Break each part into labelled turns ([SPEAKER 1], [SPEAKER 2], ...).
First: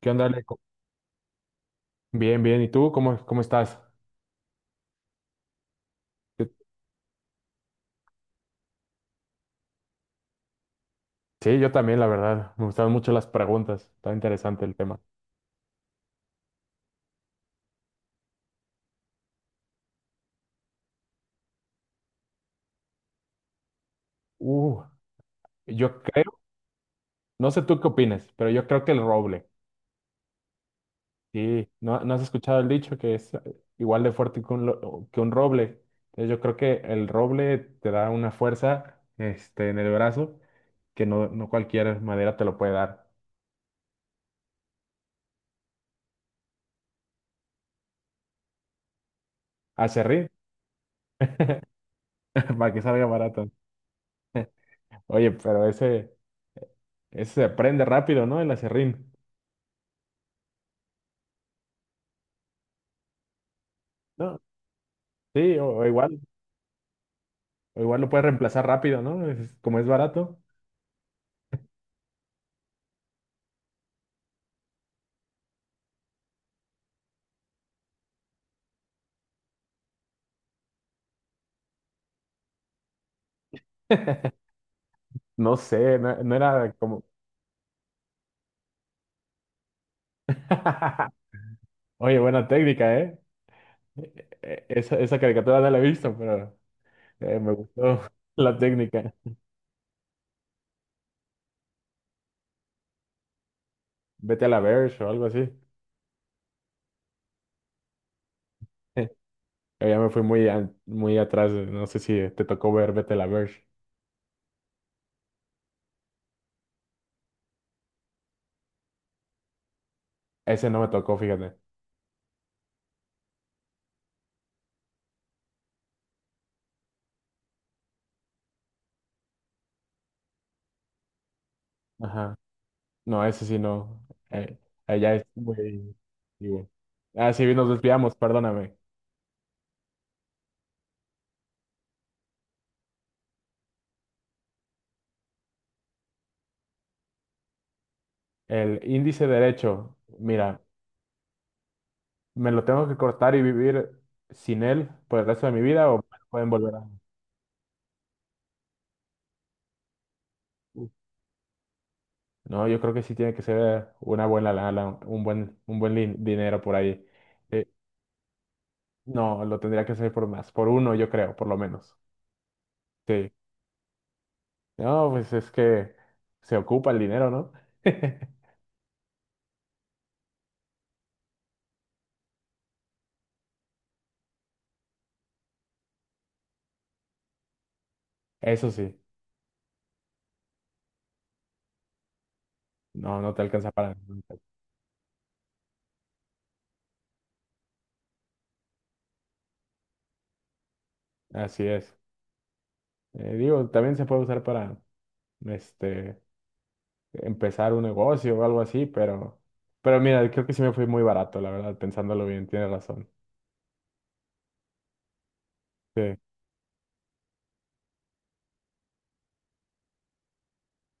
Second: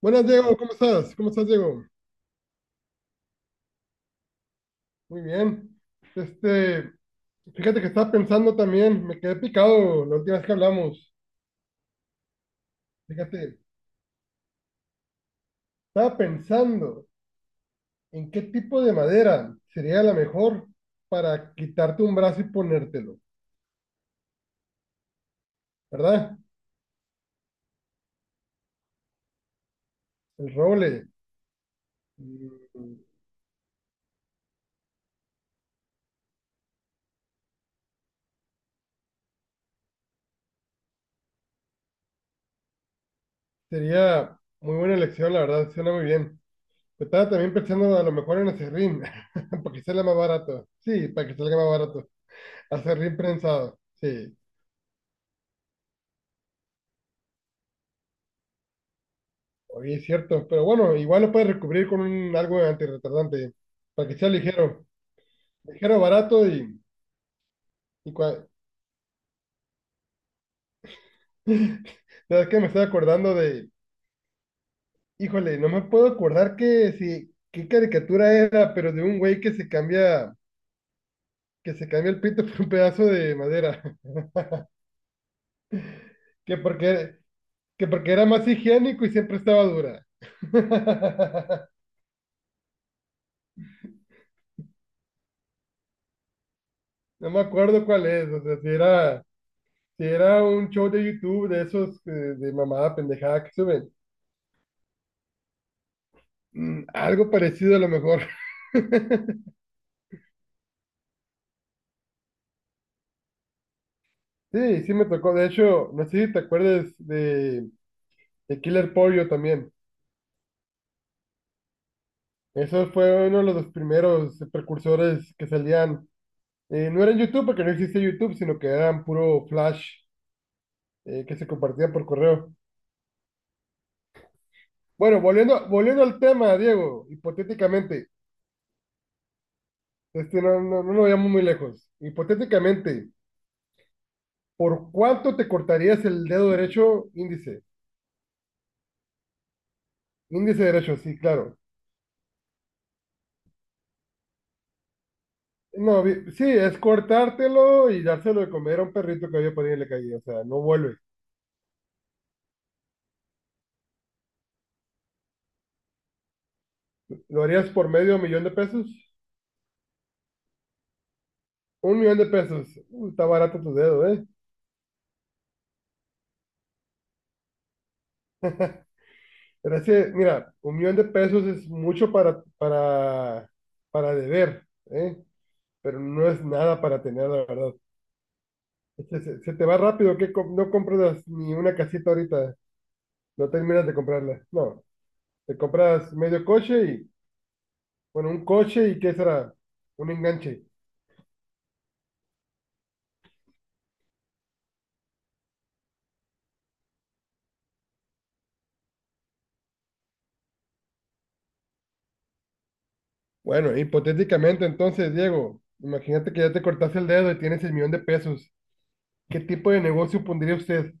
[SPEAKER 1] ¿Qué onda,
[SPEAKER 2] Buenas,
[SPEAKER 1] Ale?
[SPEAKER 2] Diego,
[SPEAKER 1] Co-
[SPEAKER 2] ¿cómo estás? ¿Cómo estás, Diego?
[SPEAKER 1] Bien, bien. ¿Y tú cómo estás?
[SPEAKER 2] Muy bien.
[SPEAKER 1] Yo-
[SPEAKER 2] Este, fíjate que estaba pensando también, me quedé picado la última vez que hablamos.
[SPEAKER 1] Sí, yo también, la verdad. Me gustaron mucho las
[SPEAKER 2] Fíjate,
[SPEAKER 1] preguntas. Está interesante el tema.
[SPEAKER 2] estaba pensando en qué tipo de madera sería la mejor para quitarte un brazo y ponértelo,
[SPEAKER 1] Uh, yo
[SPEAKER 2] ¿verdad?
[SPEAKER 1] creo, no sé tú qué opinas, pero yo creo que el roble.
[SPEAKER 2] El roble
[SPEAKER 1] Sí, ¿no has escuchado el dicho
[SPEAKER 2] mm,
[SPEAKER 1] que es igual de fuerte que un, lo- que un roble? Entonces, yo creo que el roble te da una fuerza, este, en el brazo que no cualquier madera te lo puede dar.
[SPEAKER 2] sería muy buena elección, la verdad, suena muy bien. Pero estaba también pensando a lo mejor en acerrín, para que salga más
[SPEAKER 1] Aserrín,
[SPEAKER 2] barato. Sí, para que salga más barato.
[SPEAKER 1] para que salga
[SPEAKER 2] Acerrín
[SPEAKER 1] barato.
[SPEAKER 2] prensado, sí.
[SPEAKER 1] Oye, pero ese se aprende rápido, ¿no? El aserrín.
[SPEAKER 2] Oye, es cierto, pero bueno, igual lo puedes recubrir con un, algo antirretardante, para que sea ligero,
[SPEAKER 1] Sí, o
[SPEAKER 2] ligero,
[SPEAKER 1] igual,
[SPEAKER 2] barato y...
[SPEAKER 1] o igual lo
[SPEAKER 2] y
[SPEAKER 1] puedes
[SPEAKER 2] cua-
[SPEAKER 1] reemplazar rápido, ¿no? Es- como es barato.
[SPEAKER 2] ¿Sabes qué? Me estoy acordando de... Híjole, no me puedo acordar que si, qué caricatura era, pero de un güey que se cambia el pito por un pedazo de madera,
[SPEAKER 1] No sé, no
[SPEAKER 2] que
[SPEAKER 1] era como...
[SPEAKER 2] porque, que porque era más higiénico y siempre estaba dura.
[SPEAKER 1] Oye, buena técnica, ¿eh? Esa caricatura no la he visto, pero
[SPEAKER 2] No me
[SPEAKER 1] me
[SPEAKER 2] acuerdo
[SPEAKER 1] gustó
[SPEAKER 2] cuál es, o
[SPEAKER 1] la
[SPEAKER 2] sea,
[SPEAKER 1] técnica.
[SPEAKER 2] si era un show de YouTube de esos de mamada pendejada que suben.
[SPEAKER 1] Vete a la Verge o algo así.
[SPEAKER 2] Algo parecido a lo mejor.
[SPEAKER 1] Yo ya me fui muy, an- muy atrás. No sé si te tocó ver Vete a la Verge.
[SPEAKER 2] Sí, sí me tocó. De hecho, no sé si te acuerdas de Killer Pollo también.
[SPEAKER 1] Ese no me tocó, fíjate.
[SPEAKER 2] Eso fue uno de los primeros precursores que salían. No era en YouTube porque no existía YouTube, sino que eran puro flash que se compartía por
[SPEAKER 1] Ajá.
[SPEAKER 2] correo.
[SPEAKER 1] No, ese sí no. Eh, allá
[SPEAKER 2] Bueno,
[SPEAKER 1] es muy...
[SPEAKER 2] volviendo al tema,
[SPEAKER 1] antiguo.
[SPEAKER 2] Diego,
[SPEAKER 1] Ah, sí, nos
[SPEAKER 2] hipotéticamente,
[SPEAKER 1] desviamos, perdóname.
[SPEAKER 2] no, no, no nos vayamos muy lejos. Hipotéticamente, ¿por cuánto te cortarías el dedo derecho índice?
[SPEAKER 1] El índice derecho, mira,
[SPEAKER 2] Índice derecho, sí, claro.
[SPEAKER 1] me lo tengo que cortar y vivir sin él por el resto de mi vida o
[SPEAKER 2] No,
[SPEAKER 1] me lo
[SPEAKER 2] sí,
[SPEAKER 1] pueden volver
[SPEAKER 2] es
[SPEAKER 1] a...
[SPEAKER 2] cortártelo y dárselo de comer a un perrito que había por ahí en la calle. O sea, no
[SPEAKER 1] Uf.
[SPEAKER 2] vuelve.
[SPEAKER 1] No, yo creo que sí tiene que ser una buena lana, un buen lin- dinero por ahí.
[SPEAKER 2] ¿Lo
[SPEAKER 1] Eh,
[SPEAKER 2] harías por 500,000 pesos?
[SPEAKER 1] no, lo tendría que hacer por más, por uno yo creo, por lo menos.
[SPEAKER 2] Un millón de pesos. Está
[SPEAKER 1] Sí.
[SPEAKER 2] barato tu dedo, ¿eh?
[SPEAKER 1] No, pues es que se ocupa el dinero, ¿no?
[SPEAKER 2] Pero es que, mira, 1,000,000 pesos es mucho para deber, ¿eh? Pero no es nada para tener, la verdad.
[SPEAKER 1] Eso sí,
[SPEAKER 2] Se te va rápido, que no compras ni una casita ahorita.
[SPEAKER 1] no te
[SPEAKER 2] No
[SPEAKER 1] alcanza
[SPEAKER 2] terminas de
[SPEAKER 1] para... nada.
[SPEAKER 2] comprarla. No, te compras medio coche y, bueno, un coche y ¿qué será? Un enganche.
[SPEAKER 1] Así es. Digo, también se puede usar para, este, empezar un negocio o algo así, pero mira, creo que sí me fui muy barato, la verdad, pensándolo bien, tienes razón.
[SPEAKER 2] Bueno, hipotéticamente entonces, Diego,
[SPEAKER 1] Sí.
[SPEAKER 2] imagínate que ya te cortaste el dedo y tienes el millón de pesos. ¿Qué tipo de negocio pondría usted?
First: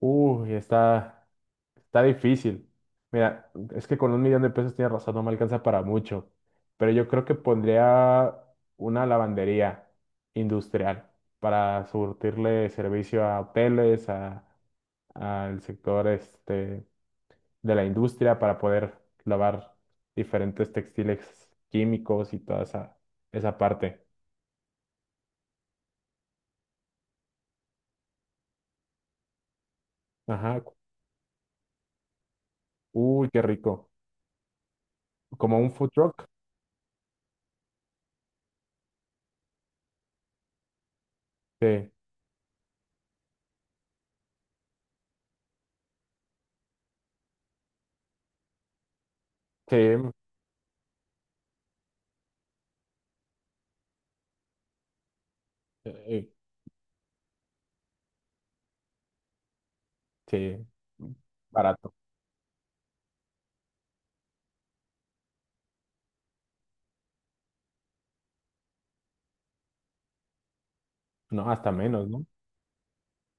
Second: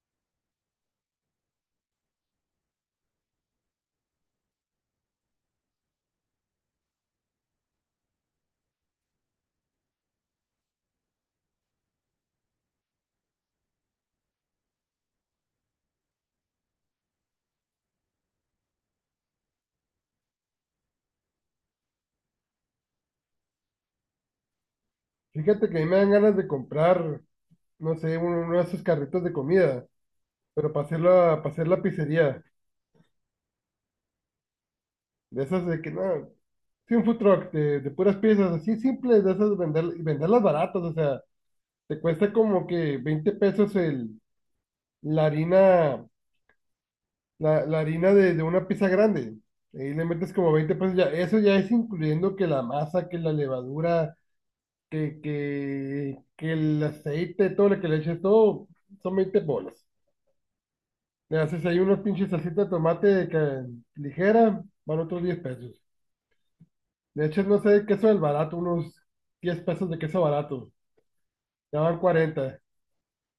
[SPEAKER 1] Uy, está, está difícil. Mira, es que con $1,000,000 tienes razón, no me alcanza para mucho, pero yo creo que pondría una lavandería industrial para surtirle servicio a hoteles, a, al sector este, de la industria, para poder lavar diferentes textiles químicos y toda esa, esa parte.
[SPEAKER 2] Fíjate que a mí me dan ganas de comprar, no sé, uno de esos carritos de comida,
[SPEAKER 1] Ajá.
[SPEAKER 2] pero para hacer la pizzería.
[SPEAKER 1] Uy, qué rico.
[SPEAKER 2] De
[SPEAKER 1] Como
[SPEAKER 2] esas
[SPEAKER 1] un
[SPEAKER 2] de
[SPEAKER 1] food
[SPEAKER 2] que,
[SPEAKER 1] truck.
[SPEAKER 2] no, sí, un food truck de puras piezas, así simples, de esas vender, y venderlas baratas, o sea,
[SPEAKER 1] Sí,
[SPEAKER 2] te cuesta como que 20 pesos el, la harina la, la harina de una pizza grande.
[SPEAKER 1] sí,
[SPEAKER 2] Ahí le
[SPEAKER 1] eh,
[SPEAKER 2] metes como 20 pesos. Ya, eso ya es incluyendo que la masa, que la levadura,
[SPEAKER 1] eh,
[SPEAKER 2] que el aceite, todo lo que le eches, todo son 20 bolas.
[SPEAKER 1] sí.
[SPEAKER 2] Le haces ahí
[SPEAKER 1] Barato.
[SPEAKER 2] unos pinches salsita de tomate ligera, van otros 10 pesos. Le echas, no sé, queso del barato, unos 10 pesos de queso barato,
[SPEAKER 1] No, hasta
[SPEAKER 2] ya van
[SPEAKER 1] menos, ¿no?
[SPEAKER 2] 40.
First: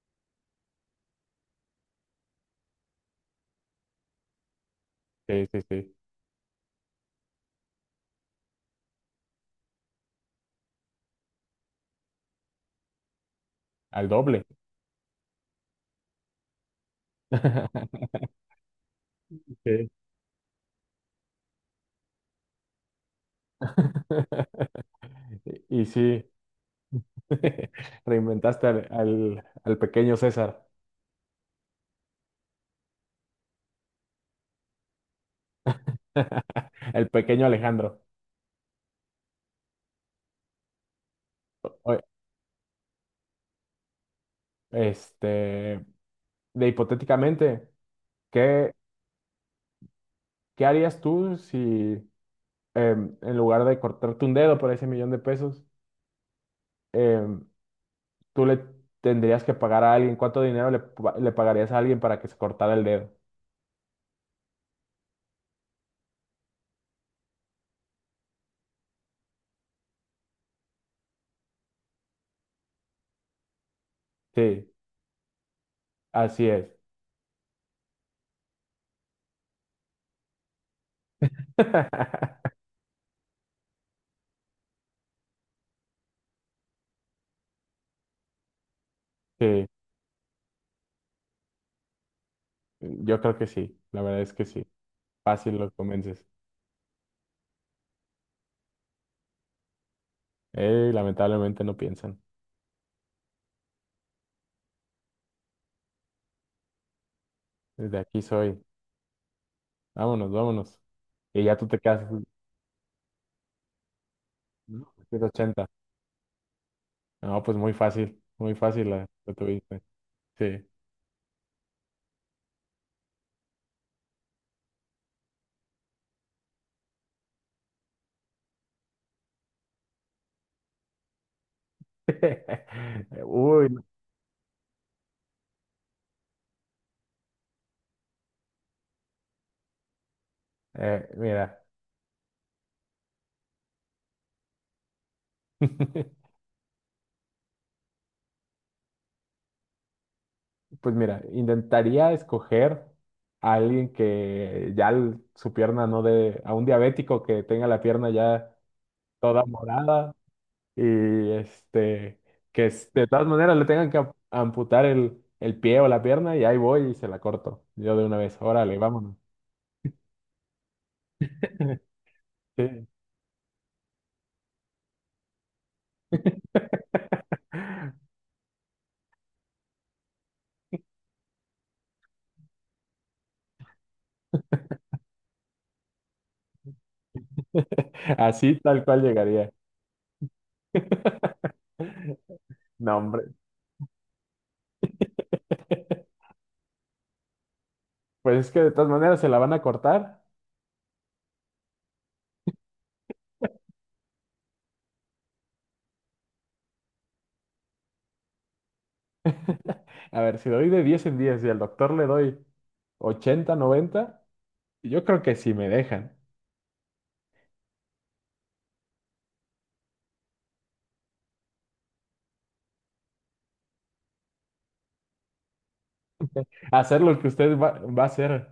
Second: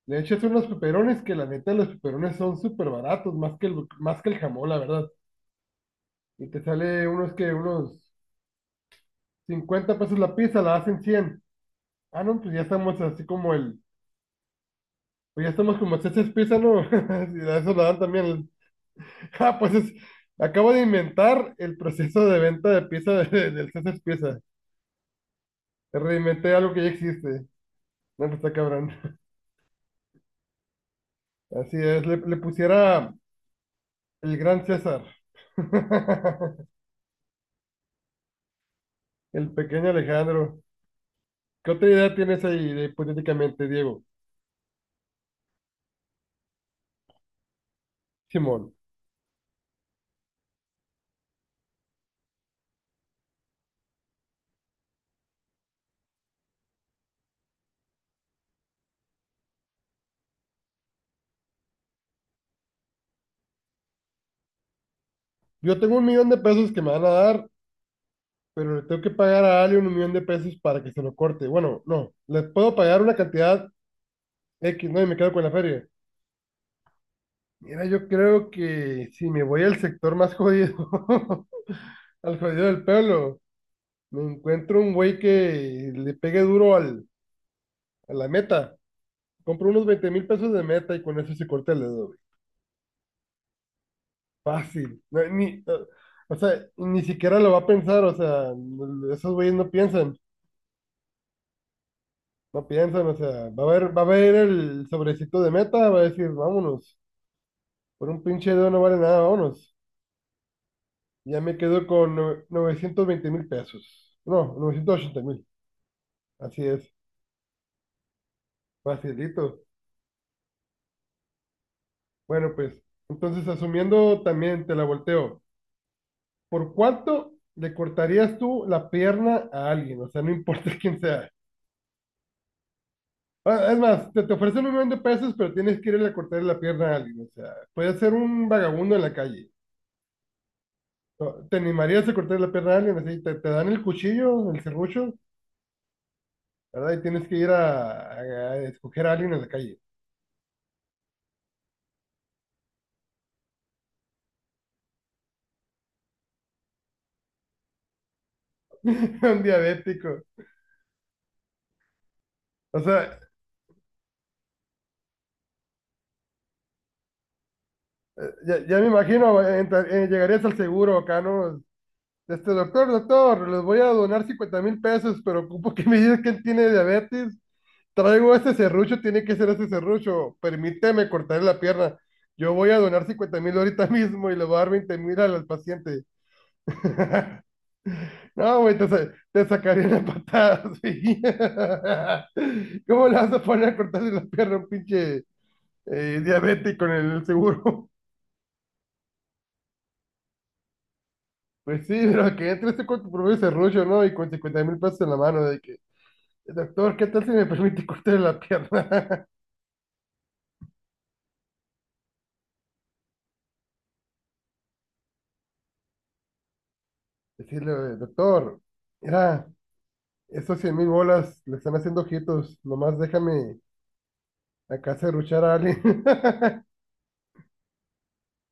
[SPEAKER 2] Le echas unos peperones, que la neta los peperones son súper baratos, más que el jamón, la verdad.
[SPEAKER 1] Sí.
[SPEAKER 2] Y te sale unos 50 pesos la pizza, la hacen 100. Ah, no,
[SPEAKER 1] Al doble.
[SPEAKER 2] pues ya estamos como César pizza, ¿no? Y a eso la dan también. Ah, pues
[SPEAKER 1] Sí.
[SPEAKER 2] acabo de inventar el proceso de venta de pizza del César pizza.
[SPEAKER 1] Y sí,
[SPEAKER 2] Reinventé algo que ya existe. No, pues está
[SPEAKER 1] reinventaste al,
[SPEAKER 2] cabrón.
[SPEAKER 1] al, al pequeño César,
[SPEAKER 2] Así es, le pusiera el gran César.
[SPEAKER 1] el pequeño Alejandro.
[SPEAKER 2] El pequeño Alejandro. ¿Qué otra
[SPEAKER 1] Oye,
[SPEAKER 2] idea tienes ahí hipotéticamente, Diego?
[SPEAKER 1] este, de hipotéticamente, ¿qué,
[SPEAKER 2] Simón,
[SPEAKER 1] qué harías tú si en lugar de cortarte un dedo por ese millón de pesos, em, tú le tendrías que pagar a alguien, cuánto dinero le, pa- le pagarías a alguien para que se cortara el dedo?
[SPEAKER 2] yo tengo 1,000,000 pesos que me van a dar, pero le tengo que pagar a alguien 1,000,000 pesos para que se lo corte. Bueno, no, le puedo pagar una cantidad
[SPEAKER 1] Sí,
[SPEAKER 2] X, ¿no? Y me quedo con la feria.
[SPEAKER 1] así es.
[SPEAKER 2] Mira, yo creo que si me voy al sector más jodido, al jodido del pueblo, me encuentro un güey que le pegue duro a la meta.
[SPEAKER 1] Sí,
[SPEAKER 2] Compro unos 20,000 pesos de meta y con eso se corta el dedo, güey.
[SPEAKER 1] yo creo que sí, la verdad es que sí.
[SPEAKER 2] Fácil. No,
[SPEAKER 1] Fácil
[SPEAKER 2] ni,
[SPEAKER 1] los convences.
[SPEAKER 2] o sea, ni siquiera lo va a pensar, o sea, esos güeyes no piensan.
[SPEAKER 1] Lamentablemente no piensan.
[SPEAKER 2] No piensan, o sea, va a haber el sobrecito de meta, va a decir, vámonos,
[SPEAKER 1] Desde
[SPEAKER 2] por
[SPEAKER 1] aquí
[SPEAKER 2] un pinche
[SPEAKER 1] soy.
[SPEAKER 2] dedo no vale nada, vámonos.
[SPEAKER 1] Vámonos, vámonos.
[SPEAKER 2] Ya
[SPEAKER 1] Y
[SPEAKER 2] me
[SPEAKER 1] ya tú te
[SPEAKER 2] quedo
[SPEAKER 1] quedas,
[SPEAKER 2] con 920,000 pesos. No,
[SPEAKER 1] ¿no?
[SPEAKER 2] novecientos ochenta
[SPEAKER 1] trescientos
[SPEAKER 2] mil.
[SPEAKER 1] ochenta
[SPEAKER 2] Así es,
[SPEAKER 1] No, pues muy fácil la, la
[SPEAKER 2] facilito.
[SPEAKER 1] tuviste. Sí.
[SPEAKER 2] Bueno, pues, entonces asumiendo también, te la volteo. ¿Por cuánto le cortarías tú la pierna a alguien? O sea, no importa quién sea.
[SPEAKER 1] Uy,
[SPEAKER 2] Ah, es
[SPEAKER 1] no.
[SPEAKER 2] más, te ofrecen 1,000,000 pesos, pero tienes que irle a cortar la pierna a alguien. O sea, puede ser un vagabundo en la calle. No, ¿te
[SPEAKER 1] Mira.
[SPEAKER 2] animarías a cortar la pierna a alguien? Así, te dan el cuchillo, el serrucho, ¿verdad? Y tienes que ir a escoger a alguien en la calle.
[SPEAKER 1] Pues mira, intentaría escoger a alguien que ya el- su pierna no de, a un diabético que tenga la pierna ya toda
[SPEAKER 2] Un
[SPEAKER 1] morada
[SPEAKER 2] diabético.
[SPEAKER 1] y este, que
[SPEAKER 2] O
[SPEAKER 1] es- de
[SPEAKER 2] sea,
[SPEAKER 1] todas maneras le tengan que am- amputar el pie o la pierna y ahí voy y se la corto. Yo de una vez, órale,
[SPEAKER 2] ya me
[SPEAKER 1] vámonos.
[SPEAKER 2] imagino, llegarías al seguro acá, ¿no? Este
[SPEAKER 1] Sí.
[SPEAKER 2] doctor, doctor, les voy a donar 50,000 pesos, pero ocupo que me digas que él tiene diabetes. Traigo este serrucho, tiene que ser este serrucho. Permíteme cortarle la pierna. Yo voy a donar 50 mil ahorita mismo y le voy a dar 20,000 al paciente.
[SPEAKER 1] Así
[SPEAKER 2] No, güey,
[SPEAKER 1] tal cual
[SPEAKER 2] te
[SPEAKER 1] llegaría.
[SPEAKER 2] sacarían la patada, sí.
[SPEAKER 1] No,
[SPEAKER 2] ¿Cómo le
[SPEAKER 1] hombre.
[SPEAKER 2] vas a poner a cortarle la pierna a un pinche diabético en el seguro?
[SPEAKER 1] Pues es que de todas maneras se la van a cortar.
[SPEAKER 2] Pues sí, pero que entre este cuerpo promedio serrucho, ¿no? Y con 50,000 pesos en la mano, de que, doctor, ¿qué tal si me permite cortarle la pierna?
[SPEAKER 1] A ver, si doy de 10 en 10 y al doctor le doy 80, 90, yo creo que sí me dejan
[SPEAKER 2] Decirle, doctor, mira, esos 100,000 bolas le están haciendo ojitos, nomás déjame acá serruchar a alguien.
[SPEAKER 1] hacer lo que usted va a hacer.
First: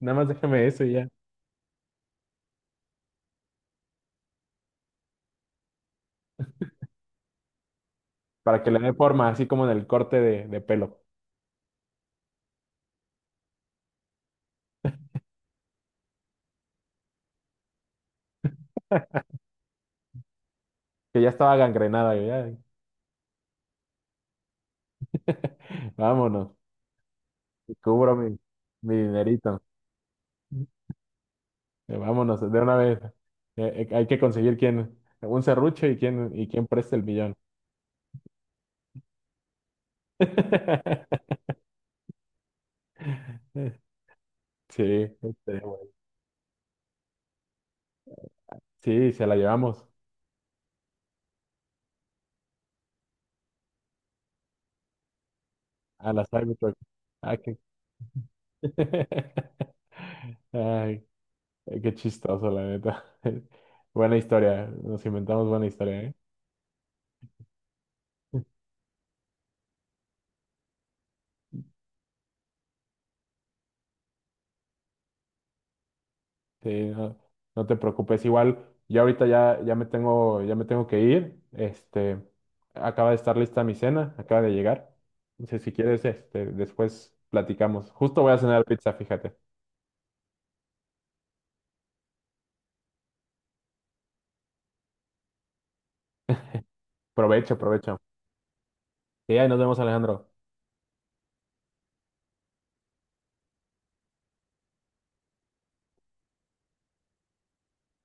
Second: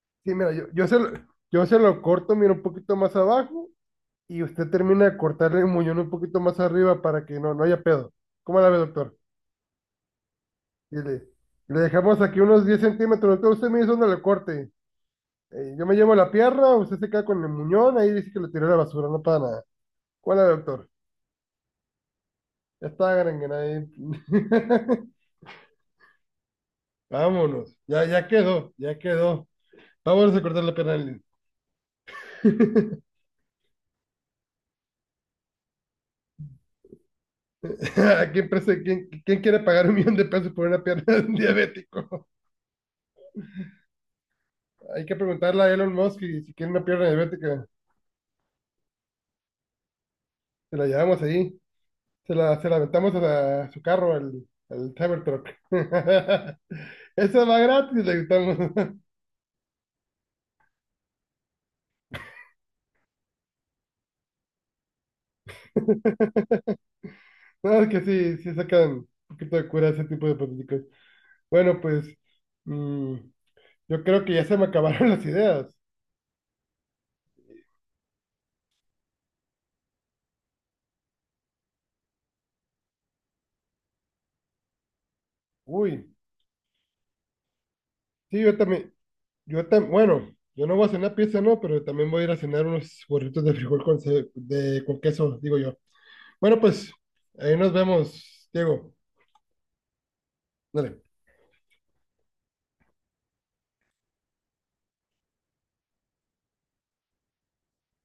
[SPEAKER 1] Nada más
[SPEAKER 2] Sí, mira,
[SPEAKER 1] déjeme eso y ya,
[SPEAKER 2] yo se lo corto, mira, un poquito más abajo y usted termina de cortarle el muñón un poquito más arriba para que no haya pedo. ¿Cómo
[SPEAKER 1] para
[SPEAKER 2] la
[SPEAKER 1] que le
[SPEAKER 2] ve,
[SPEAKER 1] dé
[SPEAKER 2] doctor?
[SPEAKER 1] forma, así como en el corte de
[SPEAKER 2] Y
[SPEAKER 1] pelo,
[SPEAKER 2] le dejamos aquí unos 10 centímetros, doctor, usted me dice dónde le corte. Yo me llevo la pierna, usted se queda con el muñón, ahí dice que lo tiró a la basura, no para nada. ¿Cuál es, doctor?
[SPEAKER 1] que ya estaba gangrenada. Yo ya.
[SPEAKER 2] Ya está, Granguena, ahí.
[SPEAKER 1] Vámonos, y
[SPEAKER 2] Vámonos, ya,
[SPEAKER 1] cubro
[SPEAKER 2] ya
[SPEAKER 1] mi,
[SPEAKER 2] quedó,
[SPEAKER 1] mi
[SPEAKER 2] ya quedó.
[SPEAKER 1] dinerito.
[SPEAKER 2] Vámonos a cortar la pierna. A
[SPEAKER 1] Vámonos, de una vez. Hay que conseguir quién, un serrucho y quién preste el millón.
[SPEAKER 2] ¿A quién quiere pagar 1,000,000 pesos por una pierna de un diabético?
[SPEAKER 1] Sí,
[SPEAKER 2] Hay que
[SPEAKER 1] estaría
[SPEAKER 2] preguntarle a
[SPEAKER 1] bueno.
[SPEAKER 2] Elon Musk y si quiere una pierna diabética.
[SPEAKER 1] Sí, se la llevamos.
[SPEAKER 2] Se la llevamos ahí. Se la aventamos a su carro, al Cybertruck.
[SPEAKER 1] A la Cybertruck. Ah,
[SPEAKER 2] Eso
[SPEAKER 1] qué...
[SPEAKER 2] va gratis, le gritamos.
[SPEAKER 1] Ay, qué chistoso, la neta. Buena historia. Nos inventamos buena historia, ¿eh?
[SPEAKER 2] No, es que sí sacan un poquito de cura ese tipo de políticos. Bueno, pues mm, yo creo que ya se me acabaron las ideas.
[SPEAKER 1] Sí, no, no te preocupes. Igual, yo ahorita ya, ya me tengo que ir. Este, acaba de estar lista mi cena, acaba de llegar. Entonces, si quieres,
[SPEAKER 2] Uy,
[SPEAKER 1] este, después platicamos. Justo voy a
[SPEAKER 2] sí, yo
[SPEAKER 1] cenar pizza,
[SPEAKER 2] también,
[SPEAKER 1] fíjate.
[SPEAKER 2] yo tam bueno, yo no voy a cenar pizza, no, pero también voy a ir a cenar unos burritos de frijol con queso, digo yo. Bueno, pues ahí
[SPEAKER 1] Provecho,
[SPEAKER 2] nos
[SPEAKER 1] provecho.
[SPEAKER 2] vemos, Diego.
[SPEAKER 1] Sí, ahí nos vemos, Alejandro.
[SPEAKER 2] Dale.